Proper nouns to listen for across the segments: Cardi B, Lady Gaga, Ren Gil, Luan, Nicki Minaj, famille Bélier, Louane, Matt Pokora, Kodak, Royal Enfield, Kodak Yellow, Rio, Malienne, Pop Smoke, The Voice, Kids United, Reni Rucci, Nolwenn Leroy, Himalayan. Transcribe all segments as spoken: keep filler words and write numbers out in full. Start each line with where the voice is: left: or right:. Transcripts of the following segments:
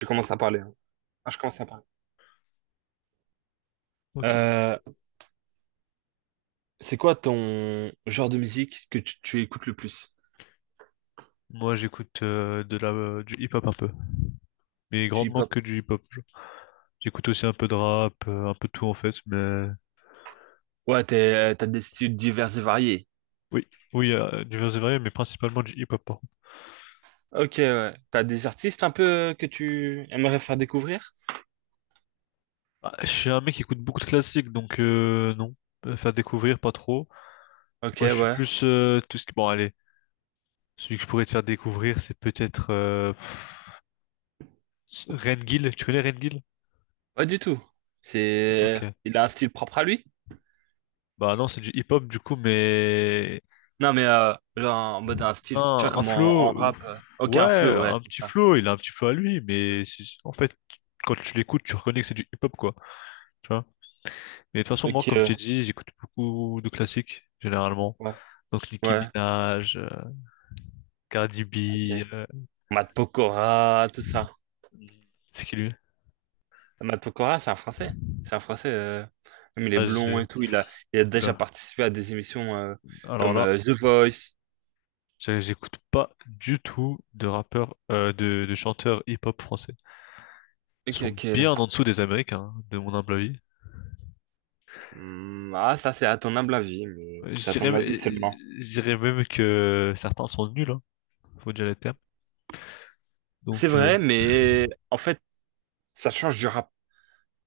right: Je commence à parler, hein. Ah, je commence à parler.
left: Ok.
right: Euh, c'est quoi ton genre de musique que tu, tu écoutes le plus?
left: Moi, j'écoute euh, de la euh, du hip-hop un peu, mais
right: Du
left: grandement
right: hip-hop.
left: que du hip-hop, genre. J'écoute aussi un peu de rap, euh, un peu de tout en fait, mais
right: Ouais, t'es- euh, t'as des styles divers et variés.
left: oui, oui, euh, divers et variés, mais principalement du hip-hop, par contre.
right: Ok, ouais. T'as des artistes un peu euh, que tu aimerais faire découvrir?
left: Ah, je suis un mec qui écoute beaucoup de classiques, donc euh, non. Euh, faire découvrir pas trop.
right: Ok,
left: Moi, je suis
right: ouais.
left: plus euh, tout ce qui... Bon, allez, celui que je pourrais te faire découvrir, c'est peut-être euh, pff, Ren Gil. Tu connais Ren Gil?
right: Pas du tout. C'est,
left: Ok.
right: il a un style propre à lui?
left: Bah non, c'est du hip-hop du coup, mais...
right: Non, mais euh, genre en mode un style, tu vois,
left: Un, un
right: comme en,
left: flow,
right: en
left: ouf,
right: rap. euh. Ok,
left: ouais,
right: un flow, ouais,
left: un
right: c'est
left: petit
right: ça.
left: flow, il a un petit flow à lui, mais c'est- en fait, quand tu l'écoutes, tu reconnais que c'est du hip-hop, quoi, tu vois. Mais de toute façon, moi,
right: Ok,
left: comme je
right: ouais.
left: t'ai dit, j'écoute beaucoup de classiques, généralement.
right: Ouais.
left: Donc, Nicki
right: Ouais.
left: Minaj, euh, Cardi B,
right: Ok.
left: euh,
right: Matt Pokora, tout ça.
left: c'est qui lui?
right: Matt Pokora, c'est un Français. C'est un Français. euh, Même il est
left: Ah,
right: blond
left: j'ai...
right: et tout. Il a, il a déjà
left: Oula.
right: participé à des émissions euh,
left: Alors
right: comme
left: là,
right: euh, The Voice.
left: j'ai- j'écoute pas du tout de rappeurs, euh, de, de chanteurs hip-hop français. Ils
right: Ok,
left: sont
right: ok.
left: bien en dessous des Américains, hein, de mon humble avis.
right: Hmm, ah, ça, c'est à ton humble avis, mais
left: Je
right: c'est à ton avis
left: dirais,
right: seulement.
left: je dirais même que certains sont nuls, hein. Faut déjà les termes.
right: C'est
left: Donc euh,
right: vrai, mais en fait, ça change du rap.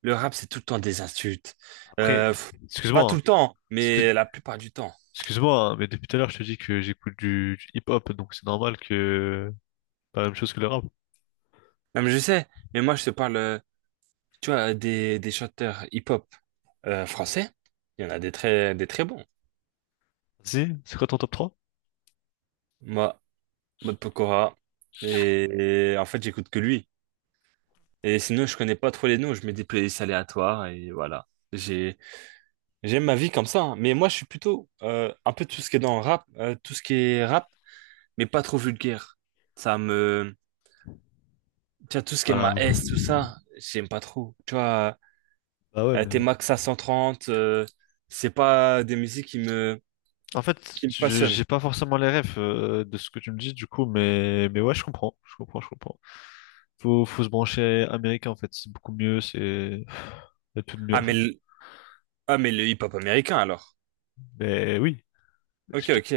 right: Le rap, c'est tout le temps des insultes.
left: après,
right: Euh, pff, Pas
left: excuse-moi,
right: tout le
left: hein.
right: temps,
left: Excuse-
right: mais la plupart du temps.
left: Excuse-moi, hein, mais depuis tout à l'heure je te dis que j'écoute du, du hip-hop, donc c'est normal que pas la même chose que le rap.
right: Non, mais je sais, mais moi, je te parle, euh, tu vois, des, des chanteurs hip-hop euh, français. Il y en a des très, des très bons.
left: Si, c'est quoi ton top trois?
right: Moi, Mode Pokora. Et, et en fait, j'écoute que lui. Et sinon, je connais pas trop les noms, je mets des playlists aléatoires et voilà. J'ai, J'aime ma vie comme ça, hein. Mais moi, je suis plutôt euh, un peu tout ce qui est dans le rap, euh, tout ce qui est rap, mais pas trop vulgaire. Ça me. Tu vois, tout ce qui est ma
left: Bah,
right: S, tout ça, j'aime pas trop. Tu vois,
left: bah ouais,
right: euh,
left: mais
right: t'es Max à cent trente, euh, c'est pas des musiques qui me,
left: en fait,
right: qui me
left: je-
right: passionnent.
left: j'ai pas forcément les refs euh, de ce que tu me dis du coup, mais mais ouais, je comprends, je comprends, je comprends. Faut faut se brancher américain en fait, c'est beaucoup mieux, c'est... y a tout de mieux en
right: Ah, mais
left: fait.
right: le, ah, mais le hip-hop américain alors.
left: Mais oui,
right: Ok,
left: je, te-
right: ok.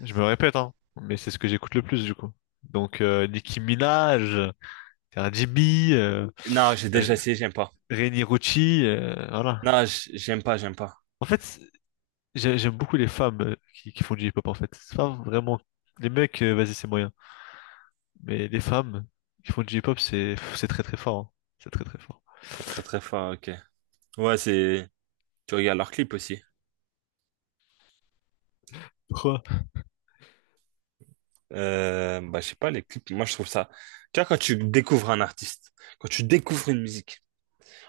left: je me répète hein, mais c'est ce que j'écoute le plus du coup. Donc euh, Nicki Minaj. Jimmy, euh,
right: Non, j'ai déjà
left: Re-
right: essayé, j'aime pas.
left: Reni Rucci, euh, voilà.
right: Non, j- j'aime pas, j'aime pas.
left: En fait, c'est- j'ai- j'aime beaucoup les femmes euh, qui, qui font du hip-hop, en fait. C'est pas vraiment... Les mecs, euh, vas-y, c'est moyen. Mais les femmes qui font du hip-hop, c'est c'est très très fort, hein. C'est très très fort.
right: C'est très très fort, ok. Ouais, c'est. Tu regardes leurs clips aussi.
left: Pourquoi?
right: Euh, bah, je sais pas, les clips, moi je trouve ça. Tu vois, quand tu découvres un artiste, quand tu découvres une musique,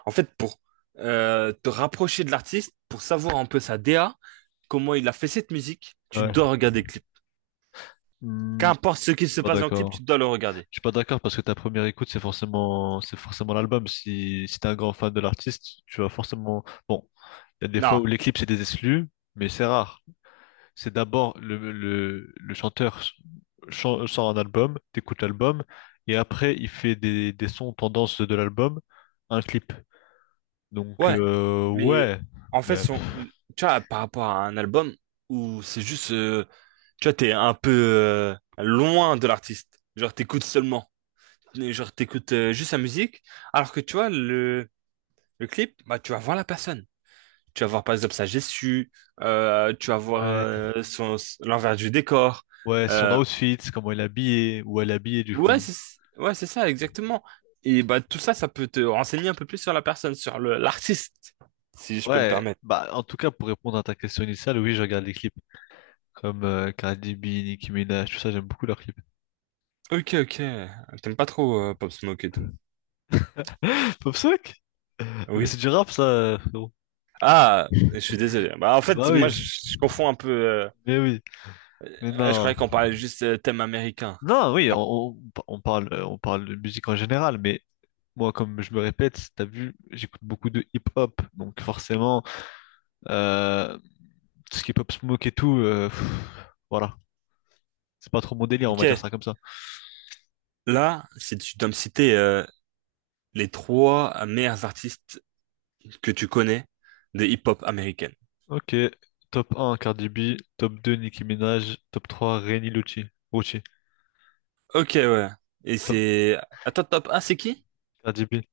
right: en fait, pour euh, te rapprocher de l'artiste, pour savoir un peu sa D A comment il a fait cette musique, tu
left: Ouais.
right: dois regarder le clip.
left: Hmm,
right: Qu'importe ce qui
left: je suis
right: se
left: pas
right: passe dans le clip,
left: d'accord.
right: tu dois le regarder.
left: Je suis pas d'accord parce que ta première écoute, c'est forcément, c'est forcément l'album. Si, si t'es un grand fan de l'artiste, tu vas forcément... Bon, il y a des fois
right: Non,
left: où les clips, c'est des exclus, mais c'est rare. C'est d'abord le, le, le chanteur chan- sort un album, t'écoutes l'album, et après il fait des, des sons tendance de l'album, un clip. Donc
right: ouais,
left: euh,
right: mais
left: ouais.
right: en fait,
left: Mais,
right: son...
left: pff,
right: Tu vois, par rapport à un album où c'est juste. euh, Tu vois, t'es un peu euh, loin de l'artiste. Genre, t'écoutes seulement. Et genre, t'écoutes euh, juste sa musique, alors que tu vois, le, le clip, bah, tu vas voir la personne. Tu vas voir par exemple sa gestu, euh, tu vas voir
left: ouais,
right: euh, son, l'envers du décor.
left: ouais, son
right: Euh,
left: outfit, comment il est habillé, où elle est habillée du
right: ouais,
left: coup.
right: c'est, ouais, c'est ça, exactement. Et bah, tout ça, ça peut te renseigner un peu plus sur la personne, sur le, l'artiste, si je peux me
left: Ouais,
right: permettre.
left: bah en tout cas pour répondre à ta question initiale, oui, je regarde les clips comme euh, Cardi B, Nicki Minaj, tout ça, j'aime beaucoup leurs clips.
right: Ok, ok. T'aimes pas trop euh, Pop Smoke et tout.
left: Popsec? Mais
right: Oui.
left: c'est du rap ça, frérot.
right: Ah, je suis désolé. Bah, en
left: Bah
right: fait, moi,
left: oui,
right: je, je confonds un peu. Euh,
left: mais oui, mais
right: euh, je
left: non.
right: croyais qu'on parlait juste euh, thème américain.
left: Non, oui,
right: Ah,
left: on, on- on parle, euh, on parle de musique en général, mais moi, comme je me répète, t'as vu, j'écoute beaucoup de hip-hop, donc forcément, euh, tout ce qui est pop smoke et tout, euh, pff, voilà, c'est pas trop mon délire, on
right: ok.
left: va dire ça comme ça.
right: Là, si tu dois me citer euh, les trois meilleurs artistes que tu connais de hip-hop américaine.
left: Ok, top un Cardi B, top deux Nicki Minaj, top trois Reni Luci, Rucci. Et
right: Ok, ouais. Et
left: toi?
right: c'est... Attends, top un, c'est qui?
left: Cardi B.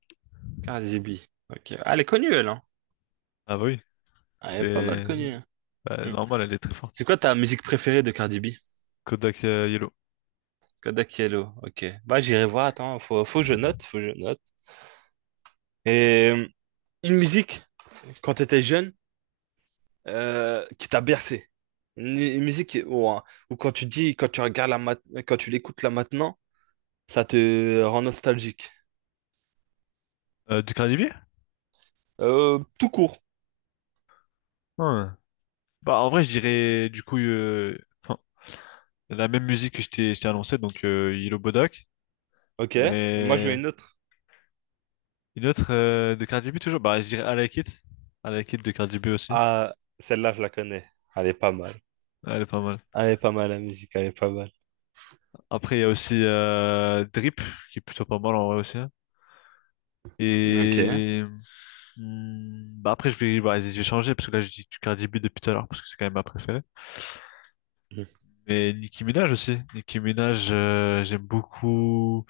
right: Cardi B. Ok. Ah, elle est connue, elle, hein.
left: Ah bah oui,
right: Ah, elle est pas mal
left: c'est
right: connue.
left: bah,
right: Hmm.
left: normal, elle est très
right: C'est
left: forte.
right: quoi ta musique préférée de Cardi B?
left: Kodak euh, Yellow.
right: Kodak Yellow. Ok. Bah, j'irai voir. Attends, faut, faut que je note, faut que je note. Et euh, une musique, quand t'étais jeune, euh, qui t'a bercé. Une, une musique, ou, ou quand tu dis, quand tu regardes la mat- quand tu l'écoutes là maintenant, ça te rend nostalgique.
left: Euh, du Cardi B?
right: Euh, tout court.
left: Ouais. Bah en vrai, je dirais du coup, euh, enfin, la même musique que je t'ai je t'ai annoncé, donc euh, Yellow Bodak.
right: Ok. Moi, je veux
left: Mais
right: une autre.
left: une autre euh, de Cardi B toujours, bah je dirais I Like It. I Like It de Cardi B aussi.
right: Ah, celle-là, je la connais. Elle est pas mal.
left: Elle est pas mal.
right: Elle est pas mal, la musique. Elle est pas mal.
left: Après, il y a aussi euh, Drip, qui est plutôt pas mal en vrai aussi, hein.
right: Ok.
left: Et hmm, bah après, je vais, bah, vas-y, je vais changer, parce que là, je dis du Cardi B depuis tout à l'heure, parce que c'est quand même ma préférée.
right: Mhm.
left: Mais Nicki Minaj aussi. Nicki Minaj, euh, j'aime beaucoup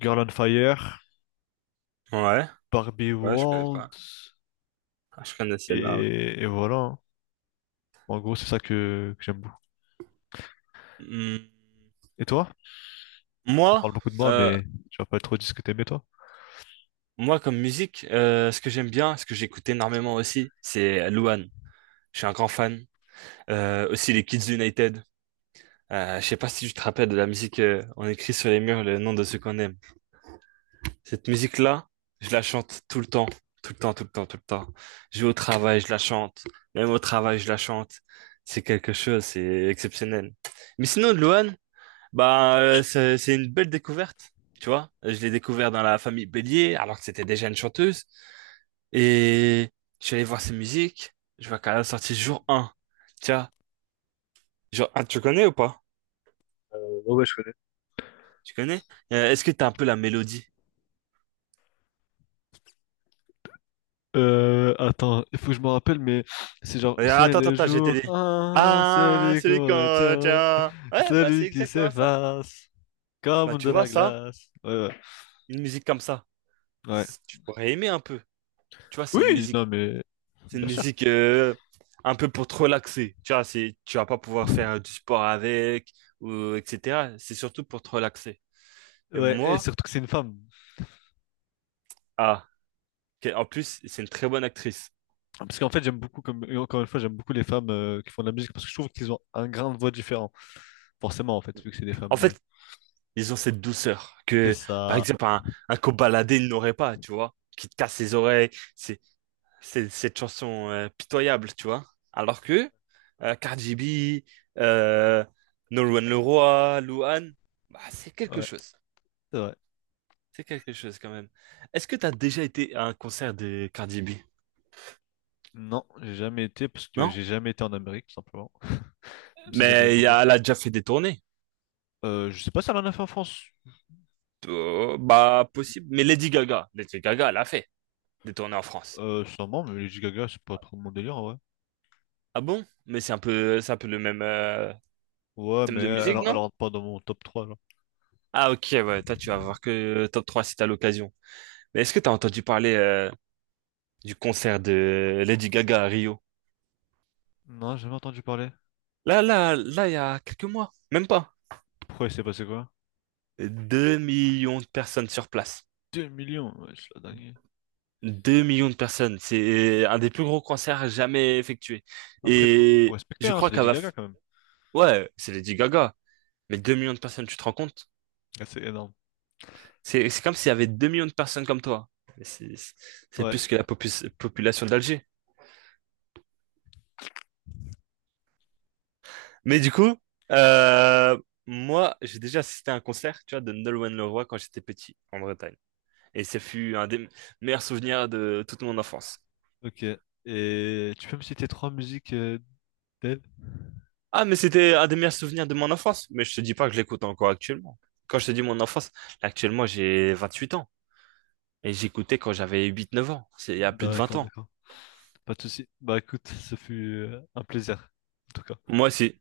left: Girl on Fire,
right: Ouais.
left: Barbie
right: Ouais, je connais pas.
left: World,
right: Ah, je connais celle-là. Ouais.
left: et, et voilà, hein. En gros, c'est ça que, que j'aime beaucoup.
right: Hmm.
left: Et toi? On
right: Moi,
left: parle beaucoup de moi,
right: euh,
left: mais tu vas pas trop dire ce que t'aimais, toi?
right: moi, comme musique, euh, ce que j'aime bien, ce que j'écoute énormément aussi, c'est Luan. Je suis un grand fan. Euh, aussi les Kids United. Euh, je sais pas si tu te rappelles de la musique, euh, on écrit sur les murs le nom de ceux qu'on aime. Cette musique-là, je la chante tout le temps, tout le temps, tout le temps, tout le temps. Je vais au travail, je la chante. Même au travail, je la chante. C'est quelque chose, c'est exceptionnel. Mais sinon, Luan, bah, euh, c'est c'est une belle découverte, tu vois. Je l'ai découvert dans la famille Bélier, alors que c'était déjà une chanteuse. Et je suis allé voir ses musiques. Je vois qu'elle a sorti jour un. Tiens, jour un, tu connais ou pas?
left: Euh, ouais, ouais, je connais.
right: Tu connais? Euh, est-ce que t'as un peu la mélodie?
left: Euh, attends, il faut que je me rappelle, mais c'est genre,
right: Et
left: c'est
right: attends, attends,
left: le
right: attends, je vais
left: jour
right: t'aider.
left: un
right: Ah,
left: celui
right: celui
left: qu'on
right: quand, euh,
left: retient,
right: tiens. Ouais, bah c'est
left: celui qui
right: exactement ça.
left: s'efface,
right: Bah
left: comme
right: tu
left: de
right: vois
left: la
right: ça,
left: glace. Ouais, ouais.
right: une musique comme ça,
left: Ouais.
right: c- tu pourrais aimer un peu. Tu vois, c'est une
left: Oui,
right: musique,
left: non, mais
right: c'est une
left: bien sûr.
right: musique euh, un peu pour te relaxer. Tu vois, c'est, tu vas pas pouvoir faire euh, du sport avec ou et cetera. C'est surtout pour te relaxer. Et
left: Ouais, et
right: moi,
left: surtout que c'est une femme.
right: ah, que- en plus, c'est une très bonne actrice.
left: Parce qu'en fait, j'aime beaucoup, comme et encore une fois, j'aime beaucoup les femmes euh, qui font de la musique parce que je trouve qu'ils ont un grain de voix différent. Forcément, en fait, vu que c'est des femmes,
right: En
left: mais...
right: fait, ils ont cette douceur
left: C'est
right: que, par
left: ça.
right: exemple, un, un Kobalade, ils n'aurait pas, tu vois, qui te casse les oreilles. C'est, c'est- Cette chanson euh, pitoyable, tu vois. Alors que euh, Cardi B, euh, Nolwenn Leroy, Louane, bah, c'est quelque
left: Ouais,
right: chose.
left: c'est vrai.
right: C'est quelque chose quand même. Est-ce que tu as déjà été à un concert de Cardi B?
left: Non, j'ai jamais été parce que
right: Non?
left: j'ai jamais été en Amérique, tout simplement. Même si j'aimerais
right: Mais il y
left: beaucoup.
right: a- elle a déjà fait des tournées.
left: Euh, je sais pas si elle en a fait en France.
right: Euh, bah, possible. Mais Lady Gaga, Lady Gaga, elle a fait des tournées en France.
left: Euh, sûrement, mais Lady Gaga, c'est pas trop mon délire, ouais.
right: Ah bon? Mais c'est un peu, c'est un peu le même euh,
left: Ouais,
right: thème
left: mais
right: de
left: euh,
right: musique,
left: alors, elle
right: non?
left: rentre pas dans mon top trois là.
right: Ah ok, ouais, toi tu vas voir que top trois si t'as l'occasion. Mais est-ce que t'as entendu parler euh, du concert de Lady Gaga à Rio.
left: Non, j'ai jamais entendu parler.
right: Là, là, là, il y a quelques mois, même pas.
left: Pourquoi il s'est passé quoi?
right: Deux millions de personnes sur place.
left: Deux millions, ouais, c'est la dinguerie.
right: Deux millions de personnes. C'est un des plus gros concerts jamais effectués.
left: Après, faut, faut
right: Et
left: respecter,
right: je
left: hein,
right: crois
left: c'est
right: qu'elle
left: Lady
right: va...
left: Gaga
right: f-
left: quand même.
right: Ouais, c'est Lady Gaga. Mais deux millions de personnes, tu te rends compte?
left: Ah, c'est énorme.
right: C'est c'est comme s'il y avait deux millions de personnes comme toi. Mais C'est c'est
left: Ouais,
right: plus que la popus- population d'Alger. Mais du coup, euh, moi, j'ai déjà assisté à un concert, tu vois, de Nolwenn Leroy quand j'étais petit, en Bretagne. Et ce fut un des meilleurs souvenirs de toute mon enfance.
left: ok. Et tu peux me citer trois musiques euh, d'elle?
right: Ah, mais c'était un des meilleurs souvenirs de mon enfance. Mais je te dis pas que je l'écoute encore actuellement. Quand je te dis mon enfance, là, actuellement, j'ai vingt-huit ans. Et j'écoutais quand j'avais huit, neuf ans. C'est il y a plus de vingt
left: D'accord,
right: ans.
left: d'accord. Pas de souci. Bah écoute, ce fut euh, un plaisir, en tout cas.
right: Moi, c'est,